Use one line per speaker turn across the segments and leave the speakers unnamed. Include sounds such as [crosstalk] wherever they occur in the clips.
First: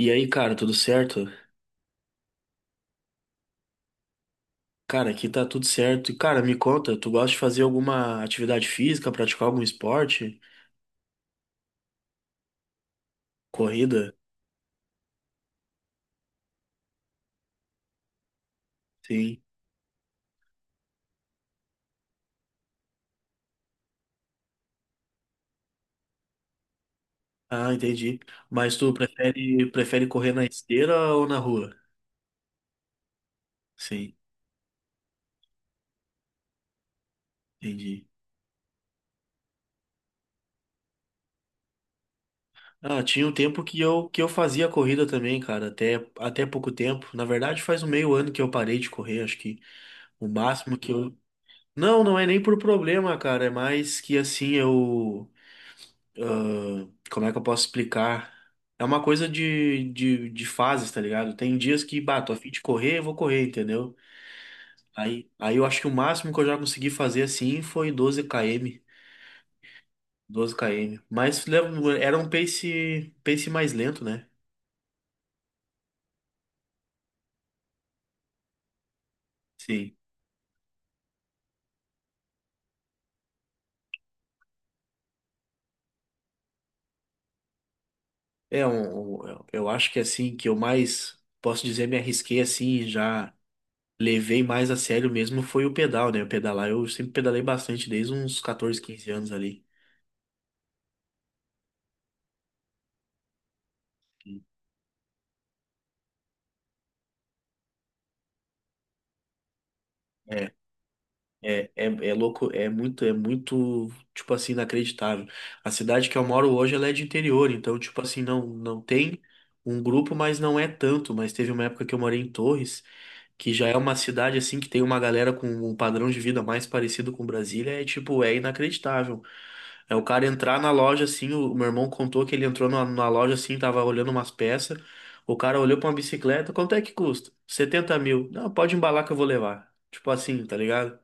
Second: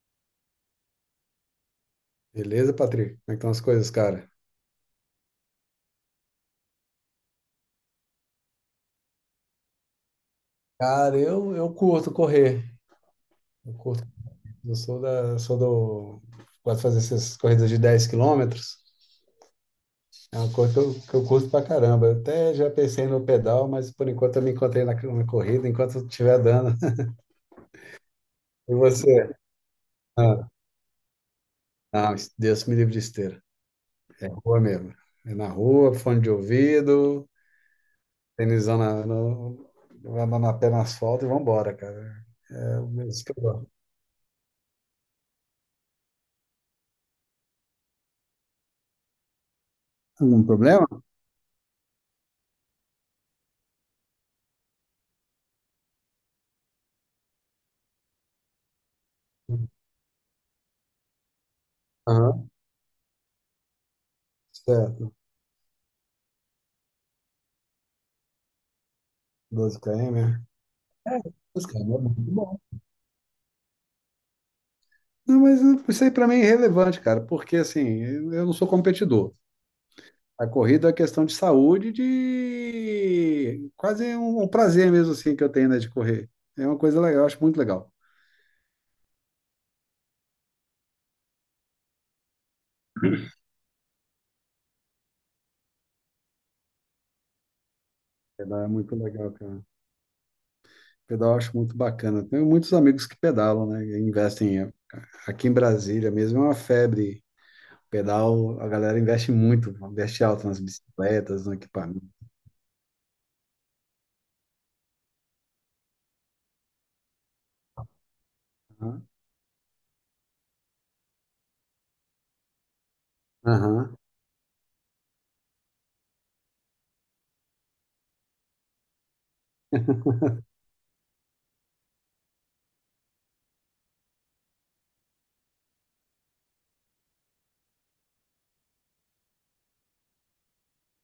E aí, cara, tudo certo?
Beleza, Patrick? Como é que estão as coisas, cara?
Cara, aqui tá tudo certo. E, cara, me conta, tu gosta de fazer alguma atividade física, praticar algum esporte?
Cara, eu curto correr. Eu curto.
Corrida?
Eu sou da, sou do. Gosto de fazer essas corridas de 10 quilômetros.
Sim.
É uma coisa que eu curto pra caramba. Eu até já pensei no pedal, mas por enquanto eu me encontrei na corrida, enquanto eu estiver dando. [laughs]
Ah, entendi.
E
Mas tu
você?
prefere, prefere correr na
Ah,
esteira ou na rua?
não, Deus me livre de esteira.
Sim,
É rua mesmo. É na rua, fone de ouvido,
entendi.
tênisão na, no, andando na pé no asfalto e vambora, cara. É o
Ah,
mesmo
tinha
que
um
eu
tempo
gosto.
que eu fazia corrida também, cara, até, até pouco tempo. Na verdade, faz um meio ano que eu parei de correr, acho que o
Algum
máximo
problema?
que eu. Não, não é nem por problema, cara, é mais que assim, eu. Como é que eu posso explicar? É uma coisa de, de fases, tá ligado? Tem dias que, bah, tô a fim
Aham.
de correr, eu vou correr, entendeu?
Certo,
Aí eu acho que o máximo que eu já consegui fazer assim foi 12 km.
12 km. É.
12 km. Mas
Mas, cara, é
leva- era
muito
um
bom.
pace, pace mais lento, né?
Não, mas isso aí para mim é irrelevante, cara, porque assim, eu não sou competidor.
Sim.
A corrida é questão de saúde, de quase um prazer mesmo assim que eu tenho, né, de correr. É uma coisa legal, eu acho muito legal.
É um, um- eu acho que assim, que eu mais, posso dizer, me arrisquei assim, já levei mais a sério mesmo foi o pedal, né? O pedalar, eu sempre pedalei bastante, desde uns
Pedal é
14,
muito
15
legal,
anos
cara.
ali.
Pedal eu acho muito bacana. Tenho muitos amigos que pedalam, né, e investem aqui em Brasília mesmo, é uma febre. Pedal, a galera investe muito, investe alto
É,
nas bicicletas, no
É, é,
equipamento.
é louco, é muito, tipo assim, inacreditável. A cidade que eu moro hoje, ela é de interior, então, tipo assim, não tem um grupo, mas não é tanto. Mas teve uma época que eu morei em Torres, que já é uma
Aham.
cidade, assim, que tem uma galera com um padrão de vida mais parecido com Brasília, é tipo, é inacreditável. É o cara entrar na loja, assim, o meu irmão contou que ele entrou na loja, assim, tava olhando umas peças, o cara olhou pra uma bicicleta, quanto é que custa? 70.000. Não, pode embalar que eu vou levar. Tipo assim, tá ligado?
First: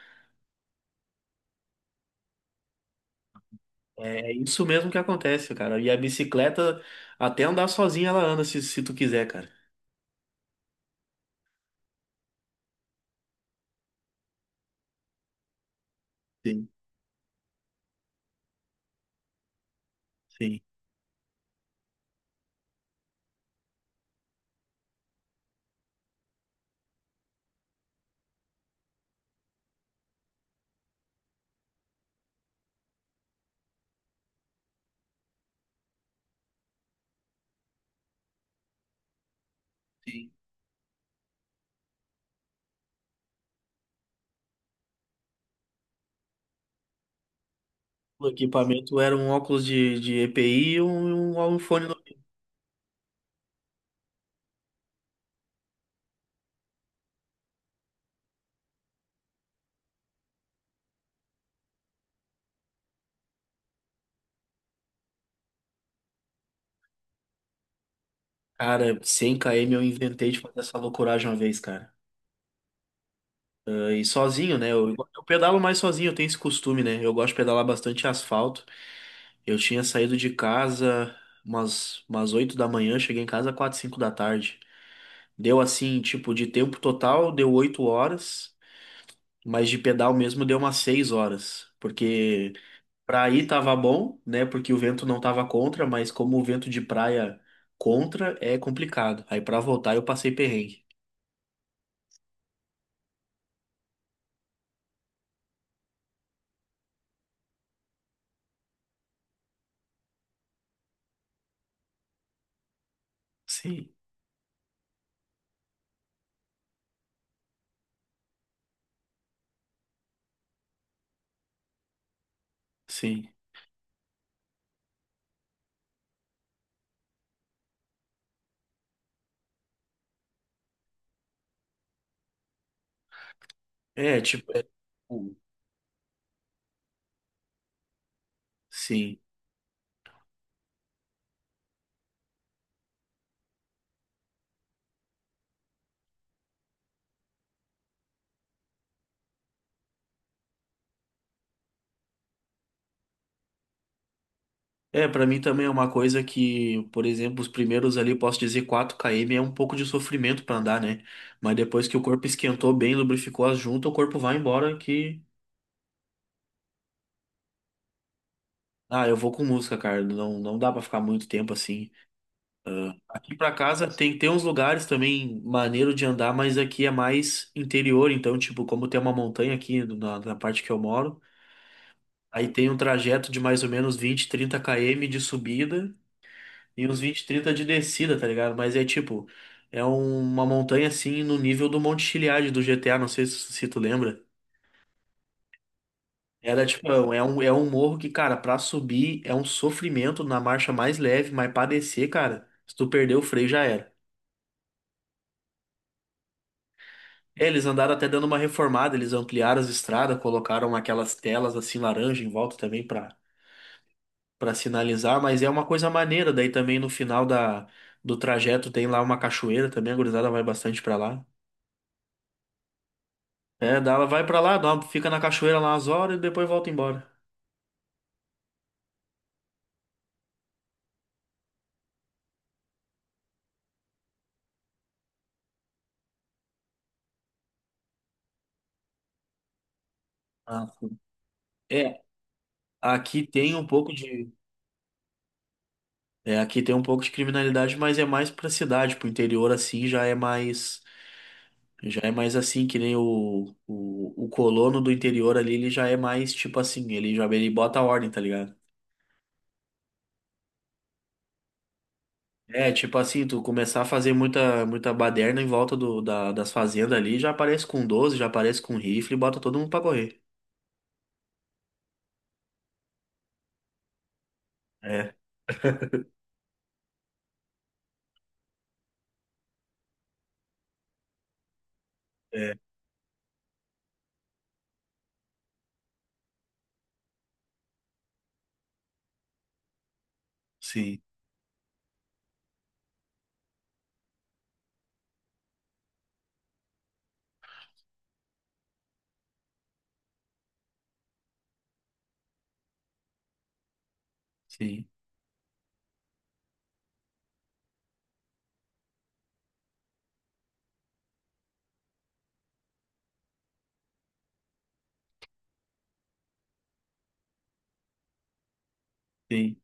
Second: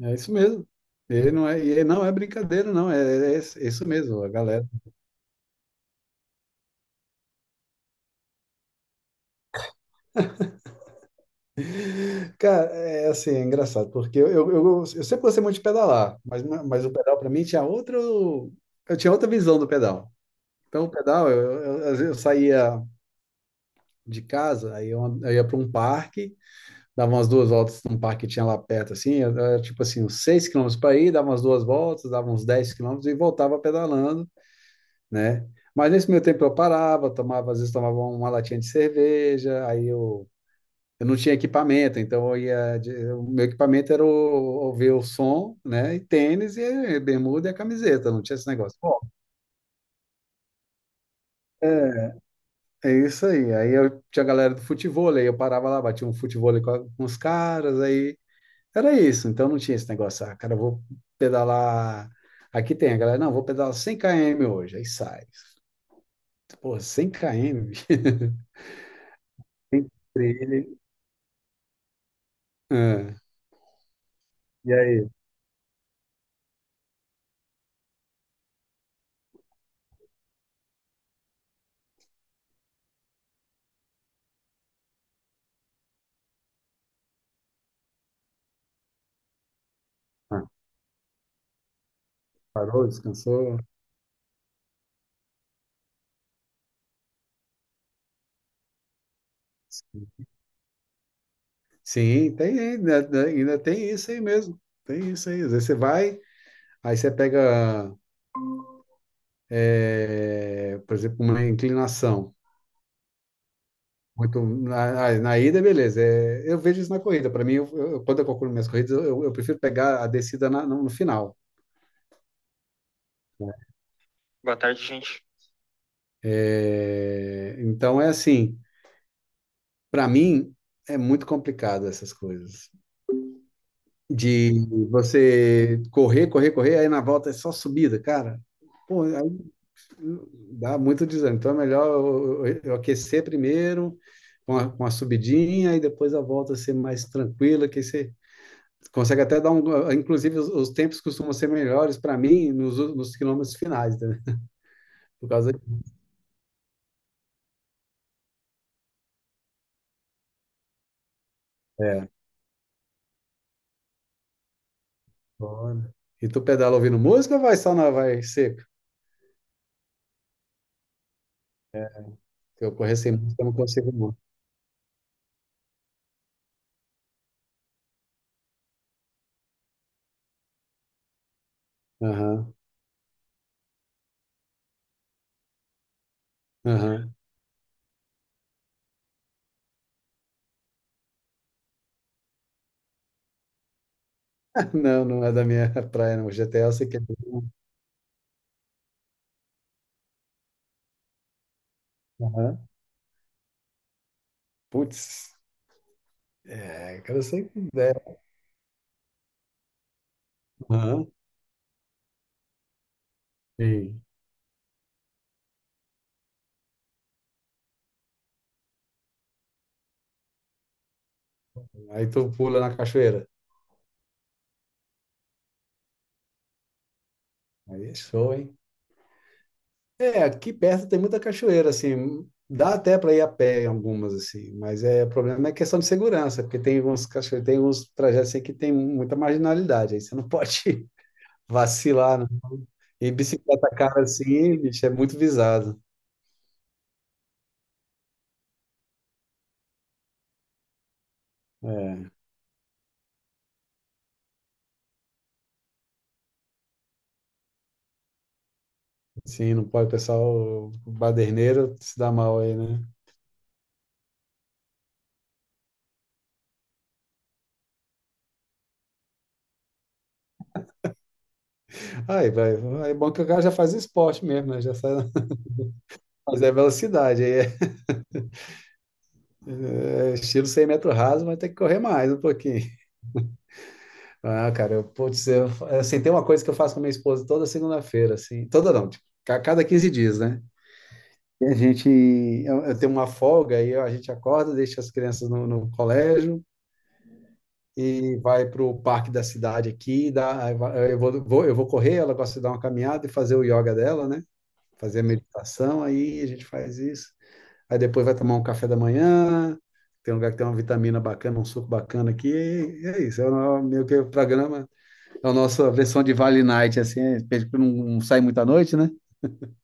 É isso mesmo. E não é brincadeira, não. É, é isso mesmo, a
É isso
galera.
mesmo que acontece, cara. E a bicicleta, até andar sozinha, ela anda se, se tu quiser, cara.
Cara, é assim, é engraçado, porque eu sempre gostei muito de pedalar, mas,
Sim,
mas o pedal para mim tinha outro. Eu tinha outra visão do pedal.
sim.
Então, o pedal, às vezes eu saía de casa, aí eu ia para um parque, dava umas duas voltas num parque que tinha lá perto, assim, era tipo assim, uns 6 quilômetros para ir, dava umas duas voltas, dava uns 10 quilômetros e voltava pedalando, né? Mas nesse meio tempo eu parava, tomava, às vezes tomava uma latinha de cerveja, aí
Sim.
eu não tinha equipamento, então eu ia, o meu equipamento era o, ouvir o som, né? E tênis e bermuda e a camiseta, não
O
tinha esse negócio. Bom,
equipamento era um óculos de EPI e um, um fone. No-
é isso aí. Aí eu tinha a galera do futebol, aí eu parava lá, batia um futebol com, com os caras, aí era isso. Então não tinha esse negócio, ah, cara, eu vou pedalar. Aqui tem a galera, não, vou pedalar 100 km hoje, aí sai. Pô, 100 km, bicho.
Cara, 100 km eu
[laughs]
inventei de fazer
Trilha.
essa loucuragem uma vez, cara. E sozinho, né?
E aí?
Eu pedalo mais sozinho, eu tenho esse costume, né? Eu gosto de pedalar bastante asfalto. Eu tinha saído de casa umas, umas 8 da manhã, cheguei em casa 4, 5 da tarde. Deu assim, tipo, de tempo total, deu 8 horas. Mas de pedal
Ah,
mesmo deu umas 6 horas, porque
parou,
pra ir
descansou?
tava bom, né? Porque o vento não tava contra, mas como o vento de praia contra é complicado. Aí pra voltar eu
Sim,
passei perrengue.
sim, tem ainda, ainda tem isso aí mesmo. Tem isso aí. Às vezes você vai, aí você pega, é, por exemplo, uma inclinação.
Sim,
Muito, na ida, beleza. É, eu vejo isso na corrida. Para mim, quando eu calculo minhas corridas, eu prefiro pegar a descida no no final.
sim.
Boa tarde, gente. É, então é assim, para mim é muito complicado essas coisas.
É, tipo, é-
De você correr, correr, correr, aí na volta é só subida, cara. Pô,
sim.
aí dá muito desânimo. Então é melhor eu aquecer primeiro, com a subidinha, e depois a volta ser mais tranquila, que aí você consegue até dar um. Inclusive, os tempos costumam ser melhores para mim nos quilômetros finais, né?
É, pra
Por
mim
causa disso.
também é uma coisa que, por exemplo, os primeiros ali, posso dizer quatro km, é um pouco de sofrimento pra andar, né? Mas depois que o
É,
corpo esquentou bem, lubrificou as juntas, o corpo vai embora que.
foda. E tu pedala ouvindo música ou vai só na vai seco?
Ah, eu vou com música, cara. Não, não dá pra ficar muito tempo
É.
assim.
Se eu correr sem
Aqui
música, eu
pra
não
casa
consigo, não.
tem, tem uns lugares também maneiro de andar, mas aqui é mais interior, então, tipo, como tem uma montanha aqui na, na parte que eu moro, aí
Aham,
tem um trajeto de mais ou menos 20, 30 km de subida e uns
aham.
20, 30 de descida, tá ligado? Mas é tipo, é um- uma montanha assim no nível do Monte Chiliade do GTA, não sei se, se tu lembra.
Não, não é da minha [laughs] praia, não. O
Era
GTA eu sei
tipo,
que é.
é um morro que, cara, pra subir é um sofrimento na marcha mais leve, mas pra descer, cara,
Aham.
se tu perder o freio já era.
Putz, é, cara, eu sei
É,
que
eles andaram até
é.
dando uma reformada, eles ampliaram as estradas, colocaram
Aham,
aquelas telas assim laranja em volta também para
sim.
para sinalizar, mas é uma coisa maneira. Daí também no final da, do trajeto tem lá uma cachoeira também, a gurizada vai bastante para lá.
Aí tu pula na cachoeira.
É, dá, ela vai para lá, dá uma- fica na cachoeira lá umas horas e depois volta embora.
Aí é show, hein? É, aqui perto tem muita cachoeira, assim. Dá até para ir a pé em algumas, assim. Mas é, o problema é questão de segurança, porque tem uns cachoeiros, tem uns trajetos assim, que tem muita marginalidade. Aí você não pode
Ah, sim.
[laughs]
é,
vacilar, não. E
aqui tem um
bicicleta
pouco
cara
de
assim, bicho, é muito visado.
aqui tem um pouco de criminalidade, mas é mais para cidade, pro interior assim já é mais. Já é
É.
mais assim, que nem o colono do interior ali, ele já é mais tipo assim, ele já ele bota a ordem, tá ligado?
Sim, não pode, o pessoal baderneiro se dá mal aí,
É,
né?
tipo assim, tu começar a fazer muita, muita baderna em volta do, da- das fazendas ali, já aparece com 12 já aparece com rifle e bota todo mundo pra correr.
Aí, vai, aí é bom que o cara já faz esporte mesmo, né? Já sai,
É,
[laughs] mas é velocidade, aí é, é estilo 100 metros raso, vai ter que correr mais um
é,
pouquinho. Ah, cara, assim, tem uma coisa que eu faço com a minha esposa toda segunda-feira, assim, toda não, tipo, a cada 15 dias, né?
sim,
E a gente, eu tenho uma folga, aí a gente acorda, deixa as crianças no colégio, e vai para o parque da cidade aqui, dá, aí vai- eu vou, vou- eu vou correr, ela gosta de dar uma caminhada e fazer o yoga dela, né?
sim,
Fazer a meditação, aí a gente faz isso. Aí depois vai tomar um café da manhã, tem um lugar que tem uma vitamina bacana, um suco bacana aqui, e é isso, é o meio que o programa, é a nossa versão de Vale Night, assim, é, porque não sai muita noite, né?
sim,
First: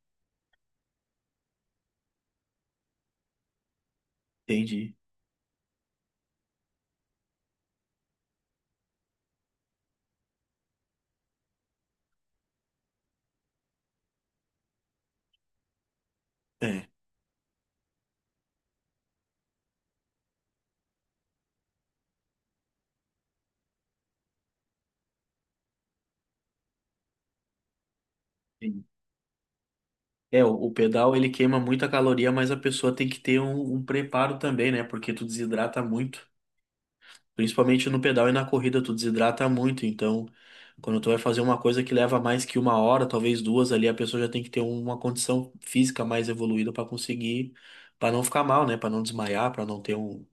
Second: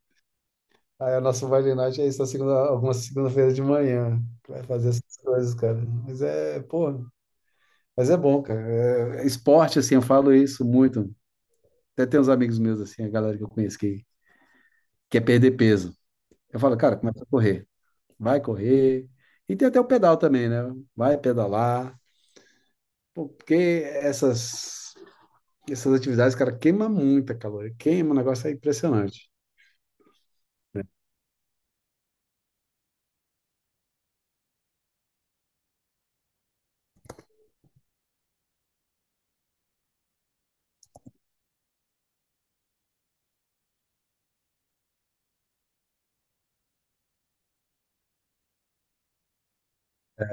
Aí a nossa Vale Night é isso, na segunda, alguma segunda-feira de manhã, que vai fazer
entendi.
essas coisas, cara. Mas é, pô, mas é bom, cara. É- esporte, assim, eu falo isso muito. Até tem uns amigos meus, assim, a galera que eu conheço que quer perder peso. Eu falo,
É,
cara, começa a correr. Vai correr. E tem até o pedal também, né? Vai pedalar. Pô, porque essas atividades, cara, queima muita caloria. Queima, o negócio é
sim.
impressionante.
É, o pedal ele queima muita caloria, mas a pessoa tem que ter um, um preparo também, né? Porque tu desidrata muito. Principalmente no pedal e na corrida, tu desidrata muito. Então, quando tu vai fazer uma coisa que leva mais que uma hora, talvez duas ali, a pessoa já tem que ter uma condição física mais evoluída para conseguir, para não ficar mal, né? Para não desmaiar, para não ter um.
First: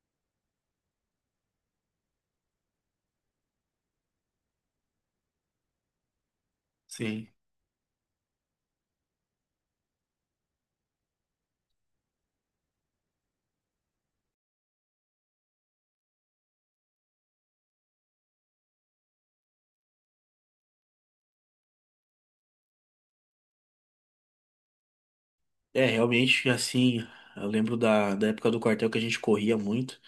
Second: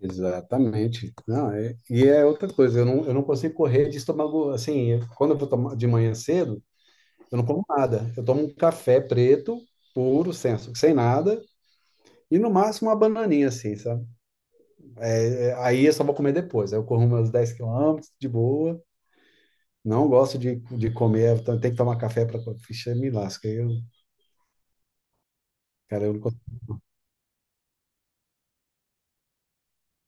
Exatamente. Não, é- e é outra coisa, eu não consigo correr de estômago, assim, quando eu vou tomar de manhã cedo,
Sim.
eu não como nada. Eu tomo um café preto, puro, sem nada, e no máximo uma bananinha, assim, sabe? Aí eu só vou comer depois. Aí eu corro meus 10 quilômetros de boa. Não gosto de comer, então tem que tomar café para. Ficha, me lasca. Aí eu,
É,
cara, eu não
realmente, assim, eu lembro da, da época do quartel que a gente corria muito.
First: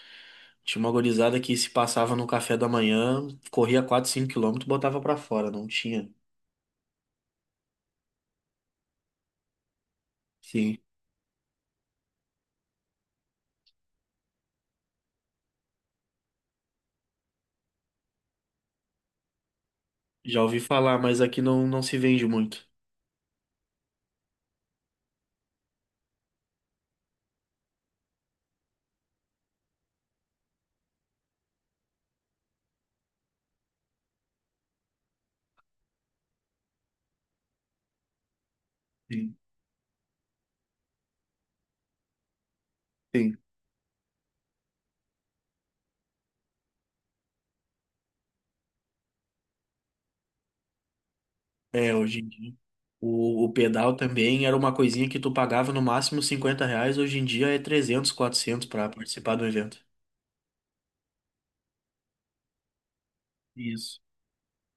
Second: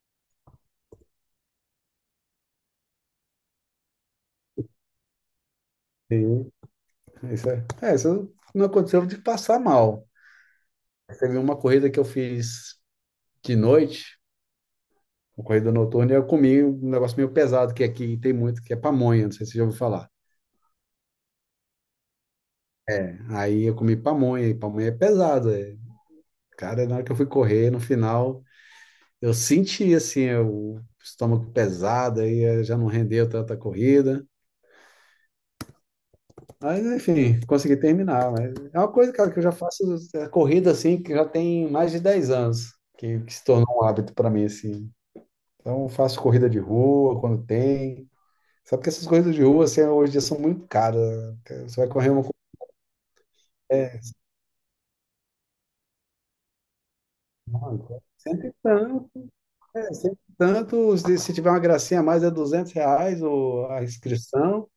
Tinha uma gurizada que se passava no café da manhã, corria 4, 5 quilômetros, botava pra fora, não tinha.
consigo. Isso não aconteceu de passar mal.
Sim.
Teve uma corrida que eu fiz de noite, uma corrida noturna, e eu comi um negócio meio pesado, que aqui tem muito, que é pamonha, não sei se você já ouviu falar.
Já ouvi falar, mas aqui não, não se vende muito.
É, aí eu comi pamonha, e pamonha é pesada, é. Cara, na hora que eu fui correr, no final, eu senti assim o estômago pesado, aí já não rendeu tanta corrida. Mas enfim, consegui terminar. Mas é uma coisa, cara,
Sim.
que eu já faço corrida assim, que já tem mais de 10 anos, que
Sim.
se tornou um hábito para mim assim. Então eu faço corrida de rua quando tem. Só porque essas corridas de rua assim, hoje em dia são muito caras, né? Você vai
É,
correr
hoje
uma
em dia. O pedal também era uma coisinha que tu pagava no máximo 50 reais, hoje em dia é
mano, então, é,
300
sempre
400 para participar do evento.
tanto, se se tiver uma gracinha a mais é R$ 200 o, a
Isso.
inscrição,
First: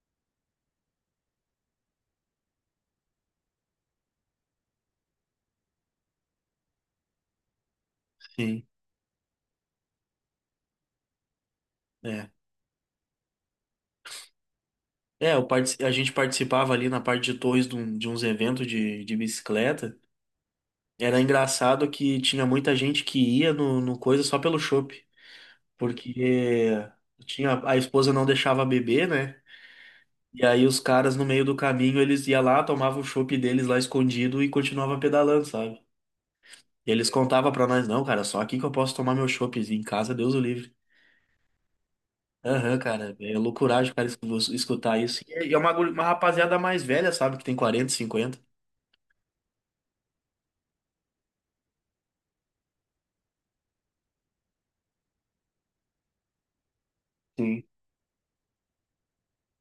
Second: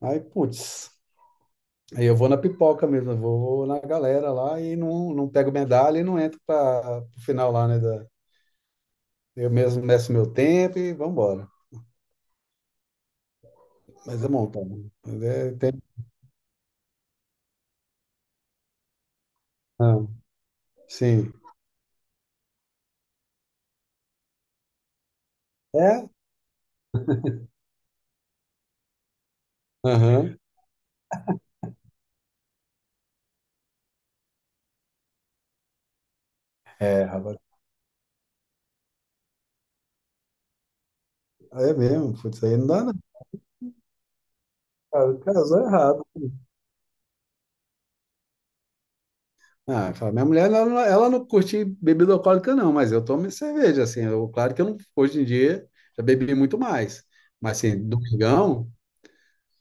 aí putz, aí eu vou na pipoca mesmo, eu vou na galera lá e não, não pego medalha e não entro para o final lá, né?
Sim,
Eu mesmo meço meu tempo e vamos embora.
é.
Mas é montão. Mas
É, eu
é tem
partici- a gente participava ali na parte de Torres de, um- de uns eventos de bicicleta.
não.
Era
Sim.
engraçado que tinha muita gente que ia no, no coisa só pelo chopp,
É?
porque tinha, a esposa não deixava beber, né?
Aham.
E aí os caras no meio do caminho, eles iam lá, tomavam o chopp deles lá escondido e continuavam pedalando, sabe? E
É,
eles
rapaz.
contavam pra nós, não, cara, só aqui que eu posso tomar meu chopp em casa, Deus o livre.
É mesmo. Putz, aí não
Aham,
dá, não.
cara, é loucuragem, cara, es- vos- escutar
Cara,
isso. E é
casou
uma, guri- uma
errado.
rapaziada mais velha, sabe, que tem 40, 50.
Ah, fala, minha mulher, ela, ela não curte bebida alcoólica, não, mas eu tomo cerveja, assim. Eu, claro que eu não, hoje em dia já bebi muito mais. Mas,
Sim,
assim, domingão,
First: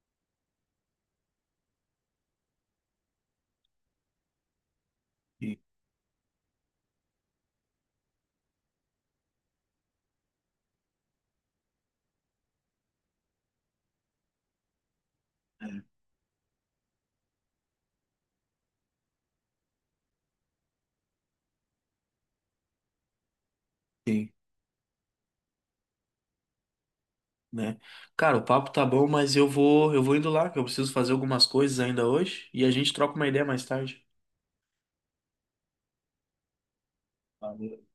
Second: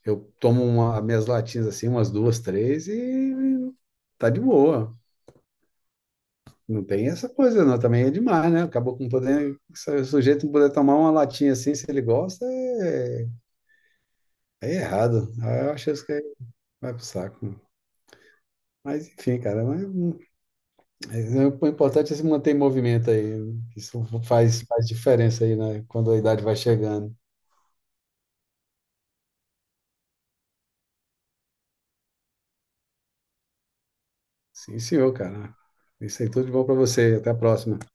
eu tomo uma, minhas latinhas, assim, umas duas, três e tá de boa.
sim,
Não tem essa coisa, não. Também é demais, né? Acabou com poder. Se o sujeito não puder tomar uma latinha assim, se ele gosta, é, é errado. Aí eu acho isso que aí vai pro saco. Mas enfim, cara, mas é- o importante é se manter em movimento aí.
sim.
Faz diferença aí, né? Quando a idade vai chegando.
Né? Cara, o papo tá bom, mas eu vou indo lá, que eu preciso fazer algumas coisas ainda hoje, e a gente troca uma ideia mais tarde.
Sim, senhor, cara. Isso aí, tudo de bom pra você. Até a próxima.
Valeu.